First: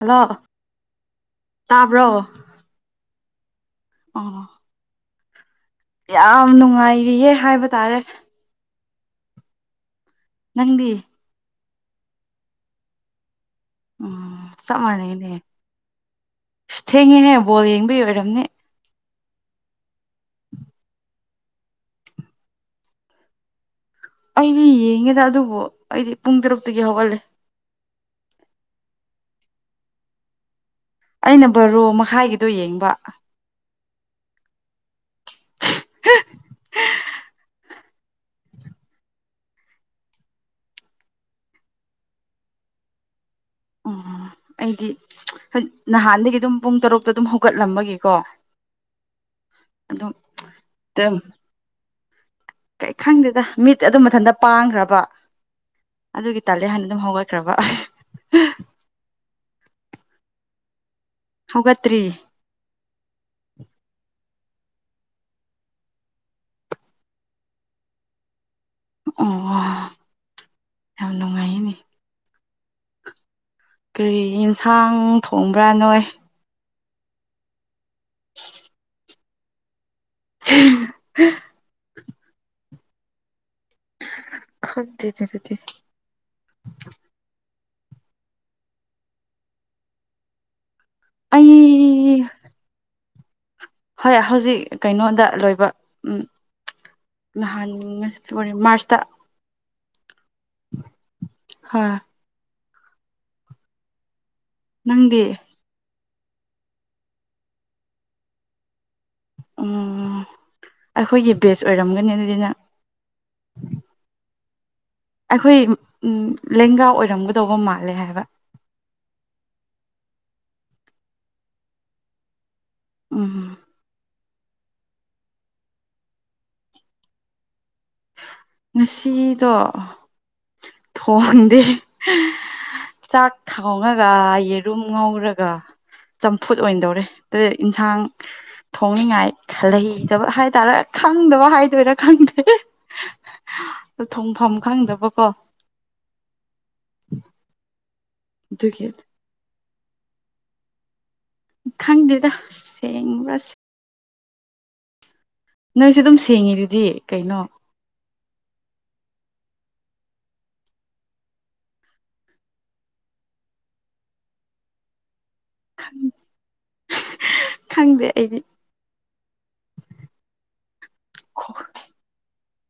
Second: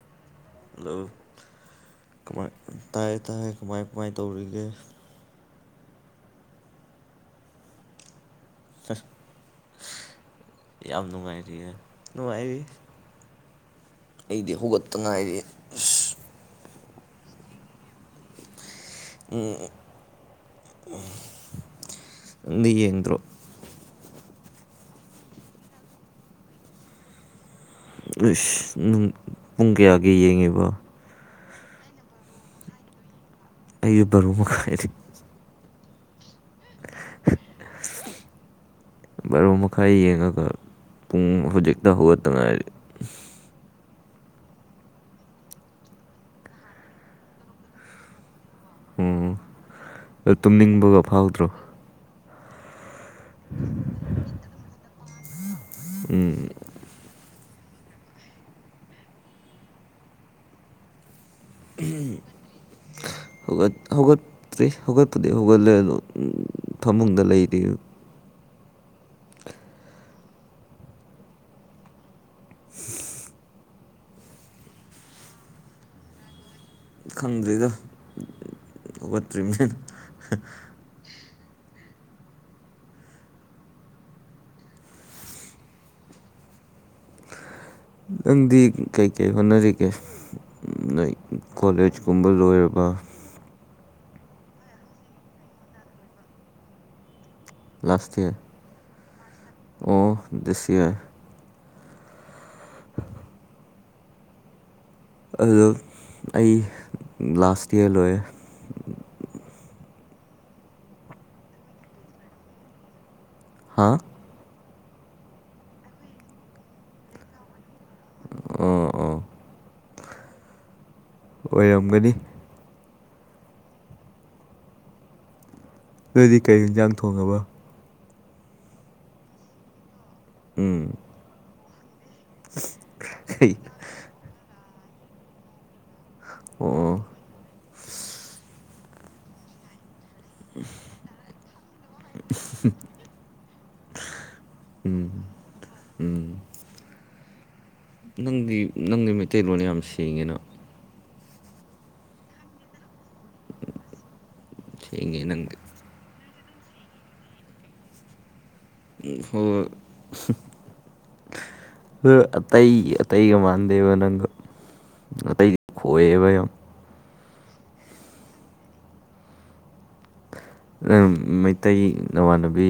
hello hello ꯀꯃꯥꯏ ꯇꯥꯏꯌ‌ꯦ ꯇꯥꯏꯌ‌ꯦ ꯀꯃꯥꯏ ꯀꯃꯥꯏ ꯑꯣ ꯇꯧꯔꯤꯒꯦ ꯌꯥꯝ ꯅꯨꯡꯉꯥꯏꯔꯤꯌꯦ ꯍꯥꯏꯕ ꯇꯥꯔꯦ ꯅꯪꯗꯤ ꯌꯥꯝ ꯅꯨꯡꯉꯥꯏꯔꯤꯌꯦ ꯅꯨꯡꯉꯥꯏꯔꯤ ꯑꯩꯗꯤ ꯎꯝ ꯆꯞ ꯍꯧꯒꯠꯇ ꯃꯥꯟꯅꯩꯅꯦ ꯉꯥꯏꯔꯤ ꯑꯁ ꯑꯁ ꯊꯦꯡꯉꯤꯍ‌ꯦ ꯕꯣꯜ ꯌꯦꯡꯕꯩ ꯑꯣꯏꯔꯝꯅꯤ ꯎꯝ ꯅꯪꯗꯤ ꯌꯦꯗ꯭ꯔꯣ ꯑꯩꯗꯤ ꯌꯦꯡꯉꯤꯗ ꯑꯗꯨꯕꯨ ꯑꯩꯗꯤ ꯄꯨꯡ ꯇꯔꯨꯛꯇꯒꯤ ꯍꯧꯒꯠꯂꯦ ꯏꯁ ꯅꯪ ꯄꯨꯡ ꯀꯌꯥꯒꯤ ꯌꯦꯡꯉꯤꯕ ꯑꯩꯅ ꯕꯥꯔꯣ ꯃꯈꯥꯏꯒꯤꯗꯣ ꯌꯦꯡꯕ ꯑꯩꯒꯤ ꯕꯥꯔꫭ ꯃꯈꯥꯏꯗꯤ [unintelligible] ꯕꯥꯔꯣ ꯃꯈꯥꯏ ꯌꯦꯡꯉꯒ ꯄꯨꯡ ꯍꯧꯖꯤꯛꯇ ꯍꯧꯒꯠꯇ ꯉꯥꯏꯔꯤ ꯎꯝ ꯑꯩꯗꯤ ꯅꯍꯥꯟꯗꯒꯤ ꯑꯗꯨꯝ ꯄꯨꯡ ꯇꯔꯨꯛꯇ ꯑꯗꯨꯝ ꯍꯧꯒꯠꯂꯝꯕꯒꯤꯀꯣ ꯑꯣ ꯑꯗꯨꯝ ꯑꯗꯨ ꯇꯨꯝꯅꯤꯡꯕꯒ ꯑꯗꯨꯝ ꯐꯥꯎꯗ꯭ꯔꯣ ꯀꯩ ꯈꯪꯗꯦꯗ ꯃꯤꯠ ꯑꯗꯨ ꯃꯊꯟꯇ ꯄꯥꯡꯈ꯭ꯔꯕ ꯑꯗꯨꯒꯤ ꯇꯟꯂꯦ ꯍꯥꯟꯅ ꯑꯗꯨꯝ ꯍꯧꯒꯠꯈ꯭ꯔꯕ ꯍꯧꯒꯠꯇ꯭ꯔꯤ ꯍꯧꯒꯠ ꯍꯧꯒꯠ ꯇ꯭ꯔꯤ ꯍꯧꯒꯠꯄꯗꯤ ꯍꯧꯒꯠꯂꯦ ꯑꯗꯣ ꯐꯃꯨꯡꯗ ꯂꯩꯔꯤ ꯑꯣ ꯌꯥꯝ ꯅꯨꯡꯉꯥꯏꯅꯦ [unintelligible] ꯀꯔꯤ ꯌꯦꯟꯁꯥꯡ ꯊꯣꯡꯕ꯭ꯔꯥ ꯅꯣꯏ ꯈꯪꯗ꯭ꯔꯤꯗꯣ ꯍꯧꯒꯠꯇ꯭ꫪꯤꯃꯤꯅ [unintelligible] ꯈꯪꯗꯦꯅꯦ ꯑꯗꯨꯗꯤ ꯅꯪꯗꯤ ꯀꯩꯀꯩ ꯍꯣꯠꯅꯔꯤꯒꯦ ꯅꯣꯏ ꯀꯣꯂꯦꯖ ꯑꯩ ꯀꯨꯝꯕ ꯂꯣꯏꯔꯕ꯭ꯔꯥ ꯍꯣꯏ ꯍꯧꯖꯤꯛ ꯀꯩꯅꯣꯗ ꯂꯣꯏꯕ ꯎꯝ ꯅꯍꯥꯟ ꯉꯁꯤ ꯂꯥꯁ ꯏꯌꯥꯔ ꯐꯦꯕꯨꯋꯥꯔꯤ ꯃ꯭ꯔꯥꯁꯇ ꯑꯣ ꯗꯤꯁ ꯌꯥꯔ ꯍꯣꯏ ꯅꯪꯗꯤ ꯑꯗꯨ ꯑꯩ ꯂꯥꯁ ꯌꯥꯔ ꯂꯣꯏꯌ‌ꯦ ꯑꫭ ꯑꯩꯈꯣꯏꯒꯤ ꯕꯦꯁ ꯑꯣꯏꯔꯝꯒꯅꯤ ꯑꯗꯨꯗꯤ ꯅꯪ ꯍꯥꯥ ꯑꯩꯈꯣꯏ ꯎꯝ ꯂꯦꯡꯒꯥ ꯑꯣꯏꯔꯝꯒꯗꯧꯕ ꯃꯥꯜꯂꯦ ꯍꯥꯏꯕ ꯑꫭ ꯑꯣ ꯑꯣꯏꯔꯝꯒꯅꯤ ꯎꯝ ꯅꫭꯏꯗꯤ ꯀꯩ ꯌꯦꯟꯖꯥꯡ ꯊꯣꯡꯉꯕ ꯉꯁꯤꯗꯣ ꯎꯝ ꯊꯣꯡꯗꯦ ꯆꯥꯛ ꯀꯩ ꯊꯣꯡꯉꯒ ꯌꯦꯔꯨꯝ ꯉꯧꯔꯒ ꯆꯝꯐꯨꯠ ꯑꯣ ꯑꯣꯏꯅ ꯑꯣ ꯗꯧꯔꯦ ꯑꯗꯨ ꯏꯟꯁꯥꯡ ꯊꯣꯡꯅꯤꯉꯥꯏ ꯈꯜ ꯂꯩ ꯗꯕ ꯍꯥꯏ ꯇꯔꯦ ꯈꯪꯗꯕ ꯍꯥꯏꯗꯣꯏꯔꯥ ꯈꯪꯗꯦ ꯗꯣ ꯊꯣꯡꯐꯝ ꯈꯪꯗꯕꯀꯣ ꯎꯝ [inaudible] ꯅꯪꯗꯤ ꯑꯗꯨꯒꯤ ꯅꯪꯗꯤ ꯃꯩꯇꯩꯂꯣꯟ ꯌꯥꯝ ꯁꯦꯡꯉꯤꯅ ꯈꯪꯗꯦꯗ ꯁꯦꯡꯕ꯭ꯔ ꯁꯦ ꯁꯦꯡꯉꯦ ꯅꯪꯗꯣ ꯅꯪꯖꯨ ꯑꯗꯨꯝ ꯁꯦꯡꯉꯤꯗꯨꯗꯤ ꯀꯩꯅꯣ [unintelligible] [unintelligible] ꯑꯇꯩꯒꯤ ꯑꯇꯩꯒ ꯃꯥꯟꯗꯦꯕ ꯅꯪꯗꯣ ꯑꯇꯩ ꯈꯣꯋꯦꯕ ꯌꯥꯝ ꯈꯪꯗꯦ ꯑꯩꯗꯤ ꯅꯪ ꯃꯩꯇꯩ ꯅꯃꯥꯟꯅꯕꯤ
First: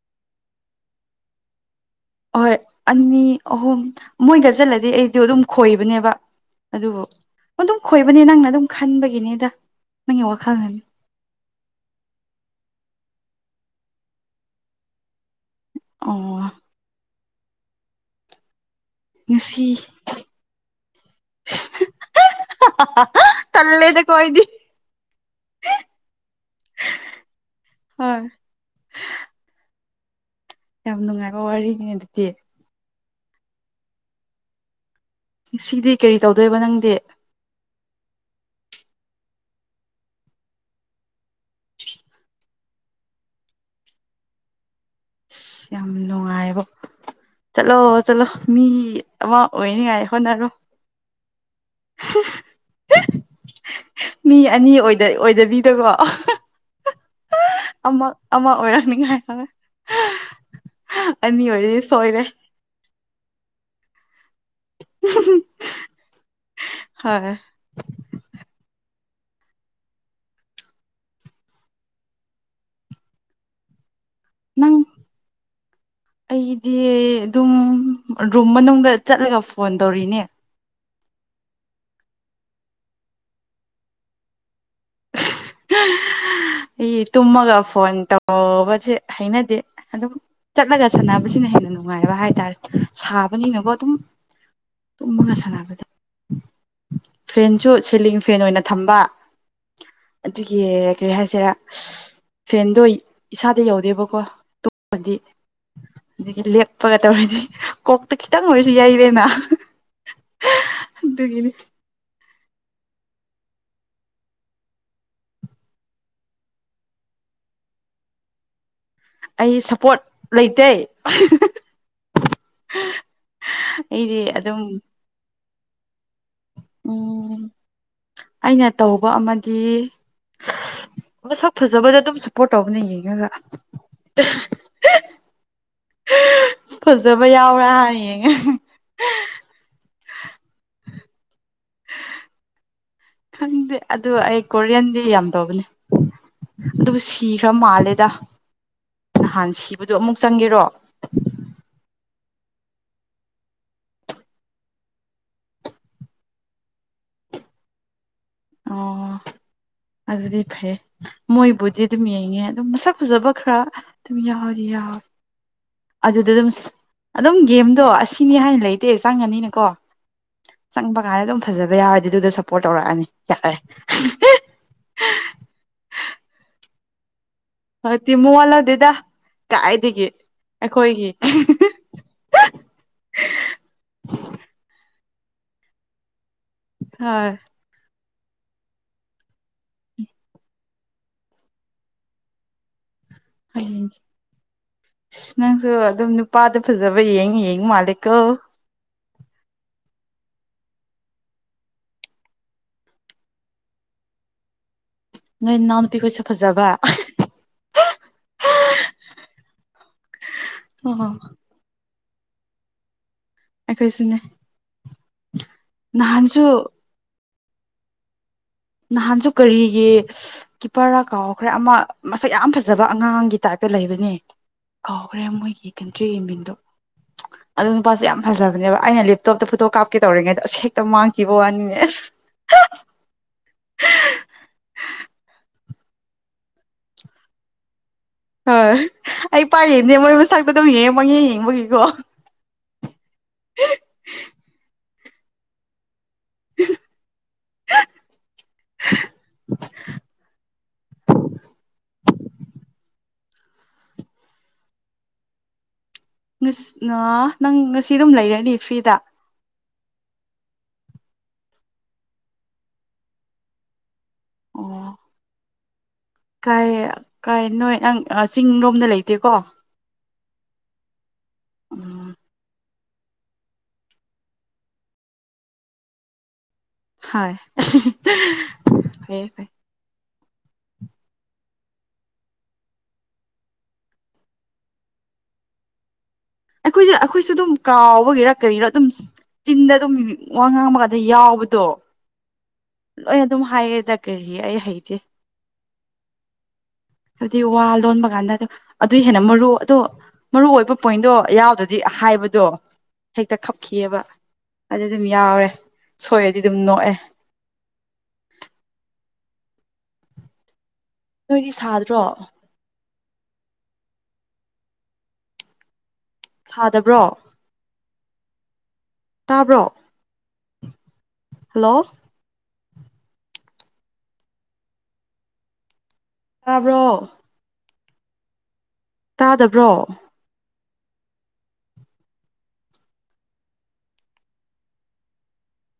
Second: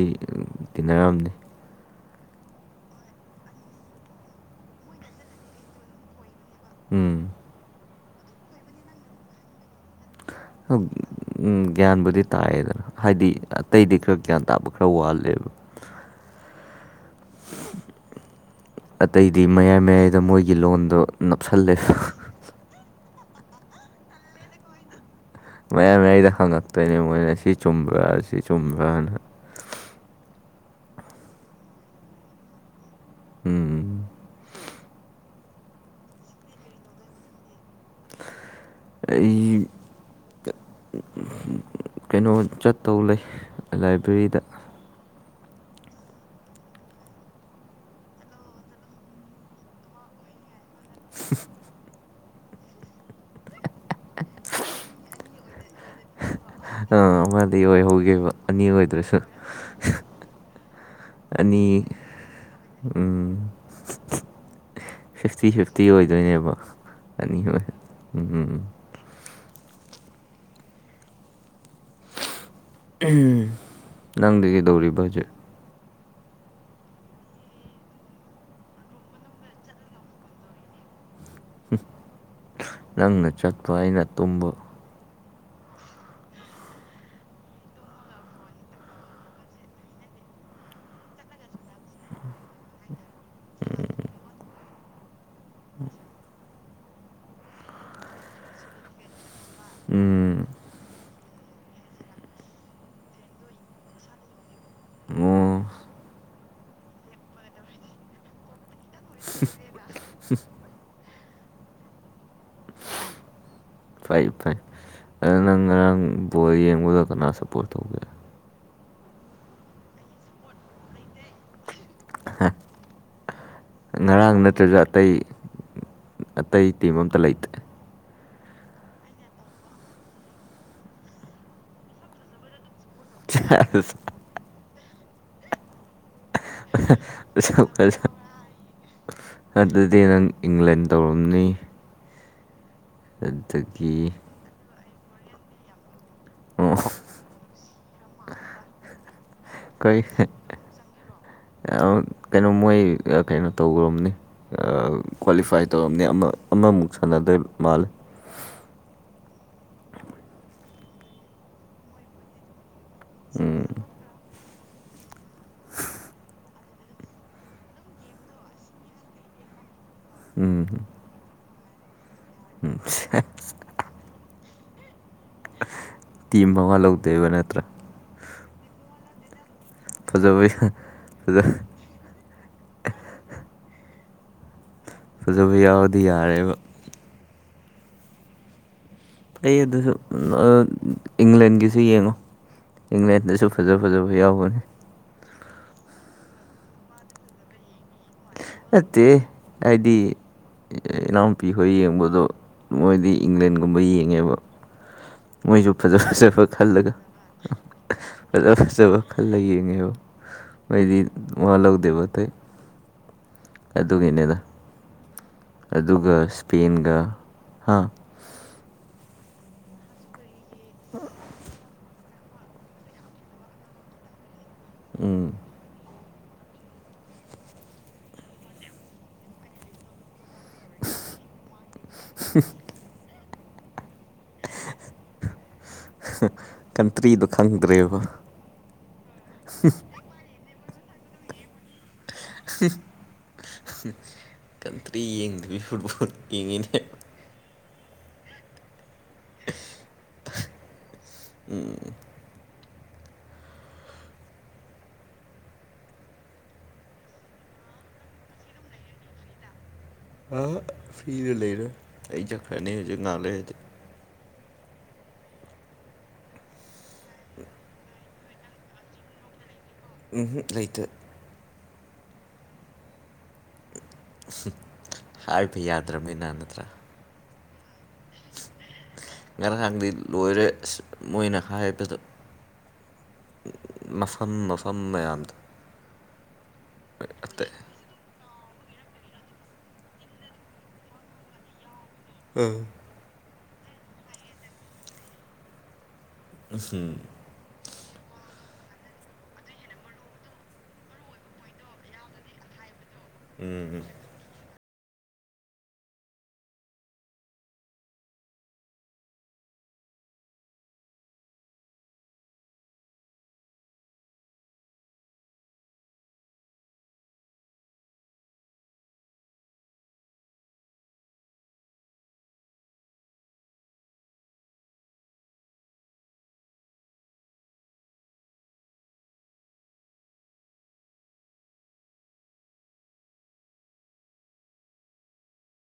ꯇꯤꯟꯅꯔꯝꯅꯤ ꯑꯍꯣꯏ ꯑꯅꯤ ꯑꯍꯨꯝ ꯃꯣꯏꯗ ꯆꯠꯂꯗꯤ ꯑꯩꯗꯣ ꯑꯗꯨꯝ ꯈꯣꯏꯕꯅꯦꯕ ꯑꯗꯨꯕꯨ ꯎꯝ ꯑꯗꯨꯝ ꯈꯣꯏꯕꯅꯦ ꯅꯪꯅ ꯑꯗꯨꯝ ꯈꯟꯕꯒꯤꯅꯦꯗ [unintelligible] ꯎꯝ ꯒ꯭ꯌꯥꯟꯕꯨꯗꯤ ꯇꯥꯏꯌꯦꯗ ꯍꯥꯏꯗꯤ ꯑꯇꯩꯗꯤ ꯈꯔ ꯒ꯭ꯌꯥꯟ ꯇꯥꯕ ꯈꯔ ꯋꯥꯠꯂꯦꯕ ꯑꯣ [unintelligible] ꯑꯇꯩꯗꯤ ꯉꯁꯤ ꯃꯌꯥꯏ ꯃꯌꯥꯏꯗ ꯃꯣꯏꯒꯤ ꯂꯣꯟꯗꯣ ꯅꯞꯁꯜꯂꯦ ꯇꯜꯂꯦꯗꯀꯣ ꯑꯩꯗꯤ ꯃꯌꯥꯏ ꯃꯌꯥꯏꯗ ꯍꯪꯉꯛꯇꯣꯏꯅꯦ ꯃꯣꯏꯅ ꯁꯤ ꯆꯨꯝꯕ꯭ꯔꯥ ꯍꯣꯏ ꯁꯤ ꯆꯨꯝꯕ꯭ꯔꯅ ꯌꯥꯝ ꯅꯨꯡꯉꯥꯏꯕ ꯋꯥꯔꯤꯅꯤ ꯑꯗꯨꯗꯤ ꯎꯝ ꯉꯁꯤꯗꯤ ꯀꯔꯤ ꯇꯧꯗꯣꯏꯕ ꯅꯪꯗꯤ ꯑꯩ ꯀꯩꯅꯣ ꯆꯠꯇꯧ ꯂꯩ ꯂꯥꯏꯕ꯭ꯔꯦꯔꯤꯗ ꯌꯥꯝ ꯅꯨꯡꯉꯥꯏꯕ ꯆꯠꯂꯣ ꯆꯠꯂꯣ ꯃꯤ ꯑꯃ ꯑꯣꯏꯅꯤꯉꯥꯏ ꯍꯣꯠꯅꯔꯣ [unintelligible] ꯃꯤ ꯑꯅꯤ ꯑꯣꯏꯗ ꯑꯣꯏꯗꯕꯤꯗꯀꯣ ꯑ ꯑꯃꯗꯤ ꯑꯃ ꯑꯣꯏꯍꯧꯒꯤꯕ ꯑꯃ ꯑꯅꯤ ꯑꯣꯏꯗꯣꯏ ꯑꯣꯏꯔꯛꯅꯤꯉꯥꯏ ꯁꯔꯨꯛ ꯍꯣꯠꯅ ꯑꯅꯤ ꯑꯣꯏꯔꯗꯤ ꯁꯣꯏꯔꯦ ꯎꯝ ꯐꯤꯐꯇꯤ ꯐꯤꯐꯇꯤ ꯑꯣꯏꯗꯣꯏꯅꯦꯕꯣ ꯍꯣꯏ ꯑꯅꯤ ꯈꯛ ꯑꯣꯏ ꯎꯝ ꯎꯝ ꯅꯪꯗꯤ ꯅꯪ ꯀꯩꯗꯧꯔꯤꯕ ꯍꯧꯖꯤꯛ ꯑꯩꯗꯤ ꯑꯗꯨꯝ ꯔꯨꯝ ꯃꯅꯨꯡꯗ ꯆꯠꯂꯒ ꯐꯣꯟ ꯇꯧꯔꯤꯅꯦ ꯍꯨꯝ ꯅꯪꯅ ꯆꯠꯄ ꯑꯩꯅ ꯇꯨꯝꯕ [inaudible] ꯑꯩꯗꯤ ꯇꯨꯝꯃꯒ ꯐꯣꯟ ꯇꯧꯕꯁꯦ ꯍꯩꯅꯗꯦ ꯑꯗꯨꯝ ꯆꯠꯂꯒ ꯁꯥꯟꯅꯕꯁꯤꯅ ꯍꯦꯟꯅ ꯅꯨ ꯅꯨꯡꯉꯥꯏꯕ ꯍꯥꯏꯇꯥꯥꯔꯦ ꯁꯥꯕꯅꯤꯅ ꯀꯣ ꯑꯗꯨꯝ ꯇꯨꯝꯃꯒ ꯁꯥꯟꯅꯕꯗ ꯐꯦꯟꯁꯨ ꯁꯤꯂꯤꯡ ꯐꯦꯟ ꯑꯣꯏꯅ ꯊꯝꯕ ꯎꯝ ꯑꯗꯨꯒꯤ ꯀꯔꯤ ꯍꯥꯏꯁꯤꯔꯥ ꯐꯦꯟꯗꯣ ꯏꯁꯥꯗ ꯌꯧꯗꯦꯕꯀꯣ ꯇꯨꯝ ꯑꯣ ꯑꯗꯒꯤ ꯂꯦꯛꯄꯒ ꯇꯧꯔꯤꯅꯤ ꯀꯣꯛꯇ ꯈꯤꯇꯪ ꯑꯣꯏꯔꯁꯨ ꯌꯩꯔꯦꯅ ꯑꯗꯨꯒꯤꯅꯤ [inaudible] ꯐꯩ ꯐꯩ ꯑꯗꯨ ꯅꯪ ꯉꯔꯥꯡ ꯕꯣꯜ ꯌꯦꯡꯕꯗꯣ ꯀꯅꯥ ꯁꯞꯄꯣꯔꯠ ꯇꯧꯒꯦ ꯑꯩ ꯁꯞꯄꯣꯔꯠ ꯂꯩꯇꯦ ꯑꯩꯗꯤ ꯉꯔꯥꯡ ꯑꯗꯨꯝ ꯅꯠꯇ꯭ꯔꯁꯨ ꯑꯇꯩ ꯑꯇꯩ ꯇꯤꯝ ꯑꯝꯇ ꯂꯩꯇꯦ ꯎꯝ ꯑꯩꯅ ꯇꯧꯕ ꯑꯃꯗꯤ ꯃꯁꯛ ꯐꯖꯕꯗ ꯑꯗꯨꯝ ꯁꯄꯣꯠ ꯇꯧꯕꯅꯦ ꯌꯦꯡꯉꯒ ꯐꯖꯕ ꯌꯥꯎꯕ꯭ꯔꯥ ꯍꯥꯟꯅ ꯌꯦꯡꯉꯦ ꯑꯗꯨꯗꯤ ꯅꯪ ꯏꯪꯂꯦꯟ ꯇꯧꯔꯝꯅꯤ ꯈꯪꯗꯦ ꯑꯗꯒꯤ ꯑꯗꯨ ꯑꯩ ꯀꯣꯔꯤꯌꯥꯟꯗꯤ ꯌꯥꯝ ꯇꯧꯕꯅꯦ ꯑꯣ ꯑꯗꯨꯕꯨ ꯁꯤꯈ꯭ꯔ ꯃꯥꯜꯂꯦꯗ ꯅꯍꯥꯟ ꯁꯤꯕꯗꯣ ꯑꯃꯨꯛ ꯆꯪꯒꯦꯔꯣ ꯑꯡꯀꯩꯅꯣ ꯃꯣꯏ ꯀꯩꯅꯣ ꯇꯧꯒ꯭ꯔꯕꯅꯤ ꯑ ꯀ꯭ꯋꯥꯂꯤꯐꯥꯏ ꯇꯧꯔꯝꯅꯦ ꯑꯃ ꯑꯃꯃꯨꯛ ꯁꯥꯟꯅꯗꯣꯏ ꯃꯥꯂꯦ ꯑꯣ ꯑꯗꯨꯗꯤ ꯐꯩꯌꯦ ꯃꯣꯏꯕꯨꯗꯤ ꯑꯗꯨꯝ ꯌꯦꯡꯉꯦ ꯑꯗꯨꯝ ꯃꯁꯛ ꯐꯖꯕ ꯈꯔ ꯑꯗꯨꯝ ꯌꯥꯎꯗꯤ ꯌꯥꯎꯋꯦ ꯑꯗꯨꯗ ꯑꯗꯨꯝ ꯑꯗꯨꯝ ꯒꯦꯝꯗꯣ ꯑꯁꯤꯅꯤ ꯍꯥꯏꯅ ꯂꯩꯇꯦ ꯆꯪꯉꯅꯤꯅꯀꯣ ꯆꯪꯕ ꯀꯥꯟꯗ ꯑꯗꯨꯝ ꯐꯖꯕ ꯌꯥꯎꯔꯗꯤ ꯑꯗꯨꯗ ꯁꯞꯄꯣꯔꯠ ꯇꯧꯔꯛꯑꯅꯤ ꯌꯥꯔꯦ ꯇꯤꯝ ꯃꯋꯥ ꯂꯧꯗꯦꯕ ꯅꯠꯇ꯭ꯔꯥ ꯍꯣꯏ ꯇꯤꯝ ꯃꯋꯥ ꯂꯧꯗꯦꯗ ꯀꯥꯏꯗꯒꯤ ꯐꯖꯕ ꯑꯩꯈꯣꯏꯒꯤ ꯐꯖꯕ ꯌꯥꯎꯔꯗꯤ ꯌꯥꯔꯦꯕ ꯍꯣꯏ ꯐꯩ ꯑꯗꯨꯁꯨ ꯑ ꯏꯪꯂꯦꯟꯒꯤꯁꯨ ꯌꯦꯡꯉꯣ ꯏꯪꯂꯦꯟꯗꯁꯨ ꯁꯨ ꯐꯖ ꯍꯌꯦꯡ ꯐꯖꯕ ꯌꯥꯎꯕꯅꯤ ꯅꯪꯁꯨ ꯑꯗꯨꯝ ꯅꯨꯄꯥꯗ ꯐꯖꯕ ꯌꯦꯡ ꯌꯦꯡꯕ ꯃꯥꯜꯂꯦ ꯀꯣ ꯅꯠꯇꯦꯍꯦ ꯍꯥꯏꯗꯤ ꯏꯅꯥꯎ ꯅꯨꯄꯤ ꯍꯣꯏ ꯌꯦꯡꯕꯗꯣ ꯃꯣꯏꯗꯤ ꯏꯪꯂꯦꯟꯒꯨꯝꯕ ꯌꯦꯡꯉꯦꯕ ꯅꯣꯏ ꯃꯣꯏꯁꯨ ꯐꯖ ꯏꯅꯥꯎꯅꯨꯄꯤꯈꯣꯏꯁꯨ ꯐꯖꯕ ꯈꯜꯂꯒ ꯐꯖ ꯐꯖꯕ ꯈꯜꯂ ꯌꯦꯡꯉꯦꯕ ꯃꯣꯏꯗꯤ ꯑꯣ ꯃꯋꯥ ꯂꯧꯗꯦꯕ ꯑꯇꯩ ꯑꯩꯈꯣꯏꯁꯨꯅꯦ ꯑꯗꯨꯒꯤꯅꯦꯗ ꯑꯗꯨꯒ ꯅꯍꯥꯟꯁꯨ ꯁ꯭ꯄꯦꯟꯒ ꯍꯥ ꯅꯍꯥꯟꯁꯨ ꯀꯔꯤꯒꯤ ꯀꯤꯄꯔꯔꯥ ꯀꯥꯎꯈ꯭ꯔꯦ ꯑꯃ ꯃꯁꯛ ꯌꯥꯝ ꯐꯖꯕ ꯑꯉꯥꯡꯒꯤ ꯇꯥꯏꯞꯇ ꯂꯩꯕꯅꯦ ꯀꯥꯎꯈ꯭ꯔꯦ ꯎꯝ ꯃꯣꯏꯒꯤ ꯀꯦꯝꯇ꯭ꯔꯤ ꯌꯦꯡꯕꯤꯟꯗꯣ ꯑꯗꯨ ꯅꯨꯄꯥꯁꯨ ꯌꯥꯝ ꯐꯖꯕꯅꯦꯕ ꯑꯩꯅ ꯂꯦꯞꯇꯣꯞꯇ ꯐꯣꯇꯣ ꯀꯥꯞꯀꯦ ꯇꯧꯔꯤꯉꯩꯗ ꯑꯁ ꯍꯦꯛꯇ ꯃꯥꯡꯈꯤꯕ ꯋꯥꯅꯤꯅꯦ ꯀꯟꯇ꯭ꯔꯤꯗꯣ ꯈꯪꯗ꯭ꯔꯦꯕ ꯍꯣꯏ ꯑꯩ ꯄꯥꯛ ꯌꯦꯡꯗꯦ ꯃꯣꯏ ꯃꯁꯛꯇꯣ ꯑꯗꯨꯝ ꯌꯦꯡꯉ ꯄꯪꯌꯦꯡ ꯌꯦꯡꯕꯒꯤꯀꯣ ꯀꯟꯇ꯭ꯔꯤ ꯌꯦꯡꯗꯕꯤ ꯐꯨꯠꯕꯣꯜ ꯌꯦꯡꯉꯤꯅꯦ [unintelligible] ꯎꯝ [unintelligible] ꯅꯪ ꯉꯁꯤ ꯑꯗꯨꯝ ꯂꯩꯔꯅꯤ ꯐ꯭ꯔꯤꯗ ꯑ ꯐ꯭ꯔꯤꯗ ꯂꯩꯔꯣꯏ ꯑꯩ ꯆꯠꯈ꯭ꯔꯅꯤ ꯍꯧꯖꯤꯛ ꯉꯥꯡ ꯂꯩꯔꯗꯤ ꯑꯣ ꯀꯥꯏ ꯀꯥꯏ ꯅꯣꯏ ꯅꯪ ꯆꯤꯡꯔꯣꯝꯗ ꯂꯩꯇꯦꯀꯣ ꯎꯝꯍꯨꯝ ꯂꯩꯇꯦ [inaudible] ꯍꯥꯏꯕꯗꯤ ꯌꯥꯗ꯭ꯔꯕꯅꯤꯅ ꯅꯠꯇ꯭ꯔꯥ ꯍꯥꯏ ꯐꯩꯌꯦ ꯐꯩ ꯅꯥꯡꯗꯤ ꯂꯣꯏꯔꯦ ꯑꯁ ꯃꯣꯏꯅ ꯍꯥꯏꯕꯗ ꯅꯁꯝ ꯅꯁꯝ ꯃꯌꯥꯝꯗ ꯑꯩꯈꯣꯏꯖꯨ ꯑꯩꯈꯣꯏꯁꯨ ꯑꯗꯨꯝ ꯀꯥꯎꯕꯒꯤꯔ ꯀꯔꯤꯒꯤꯔ ꯑꯗꯨꯝ ꯆꯤꯟꯗ ꯑꯗꯨꯝ ꯋꯥ ꯉꯥꯡꯕꯀꯥꯟꯗ ꯌꯥꯎꯕꯗꯣ ꯎꯝ ꯂꯣꯏꯅ ꯑꯗꯨꯝ ꯍꯥꯏꯌꯦꯗ ꯀꯔꯤ ꯑꯩ ꯍꯩꯇꯦ ꯎꯝ ꯍꯨꯝ ꯍꯥꯏꯕꯗꯤ ꯋꯥ ꯂꯣꯟꯕ ꯀꯥꯟꯗꯗꯣ ꯑꯗꯨꯏ ꯍꯦꯟꯅ ꯃꯔꯨ ꯑꯗꯣ ꯃꯔꯨꯑꯣꯏꯕ ꯄꯣꯏꯟꯗꯣ ꯌꯥꯎꯗ꯭ꯔꯗꯤ ꯍꯥꯏꯕꯗꯣ ꯍꯦꯛꯇ ꯎꯝ ꯈꯞꯈꯤꯌꯦꯕ ꯑꯗꯨ ꯑꯗꯨꯝ ꯌꯥꯎꯔꯦ ꯁꯣꯏꯔꯗꯤ ꯑꯗꯨꯝ ꯅꯣꯛꯑꯦ ꯅꯣꯏꯗꯤ ꯁꯥꯗ꯭ꯔꯣ ꯁꯥꯗꯕ꯭ꯔꯣ ꯇꯥꯕ꯭ꯔꯣ ꯍꯜꯂꯣ ꯇꯥꯕ꯭ꯔꯣ ꯇꯥꯗꯕ꯭ꯔꯣ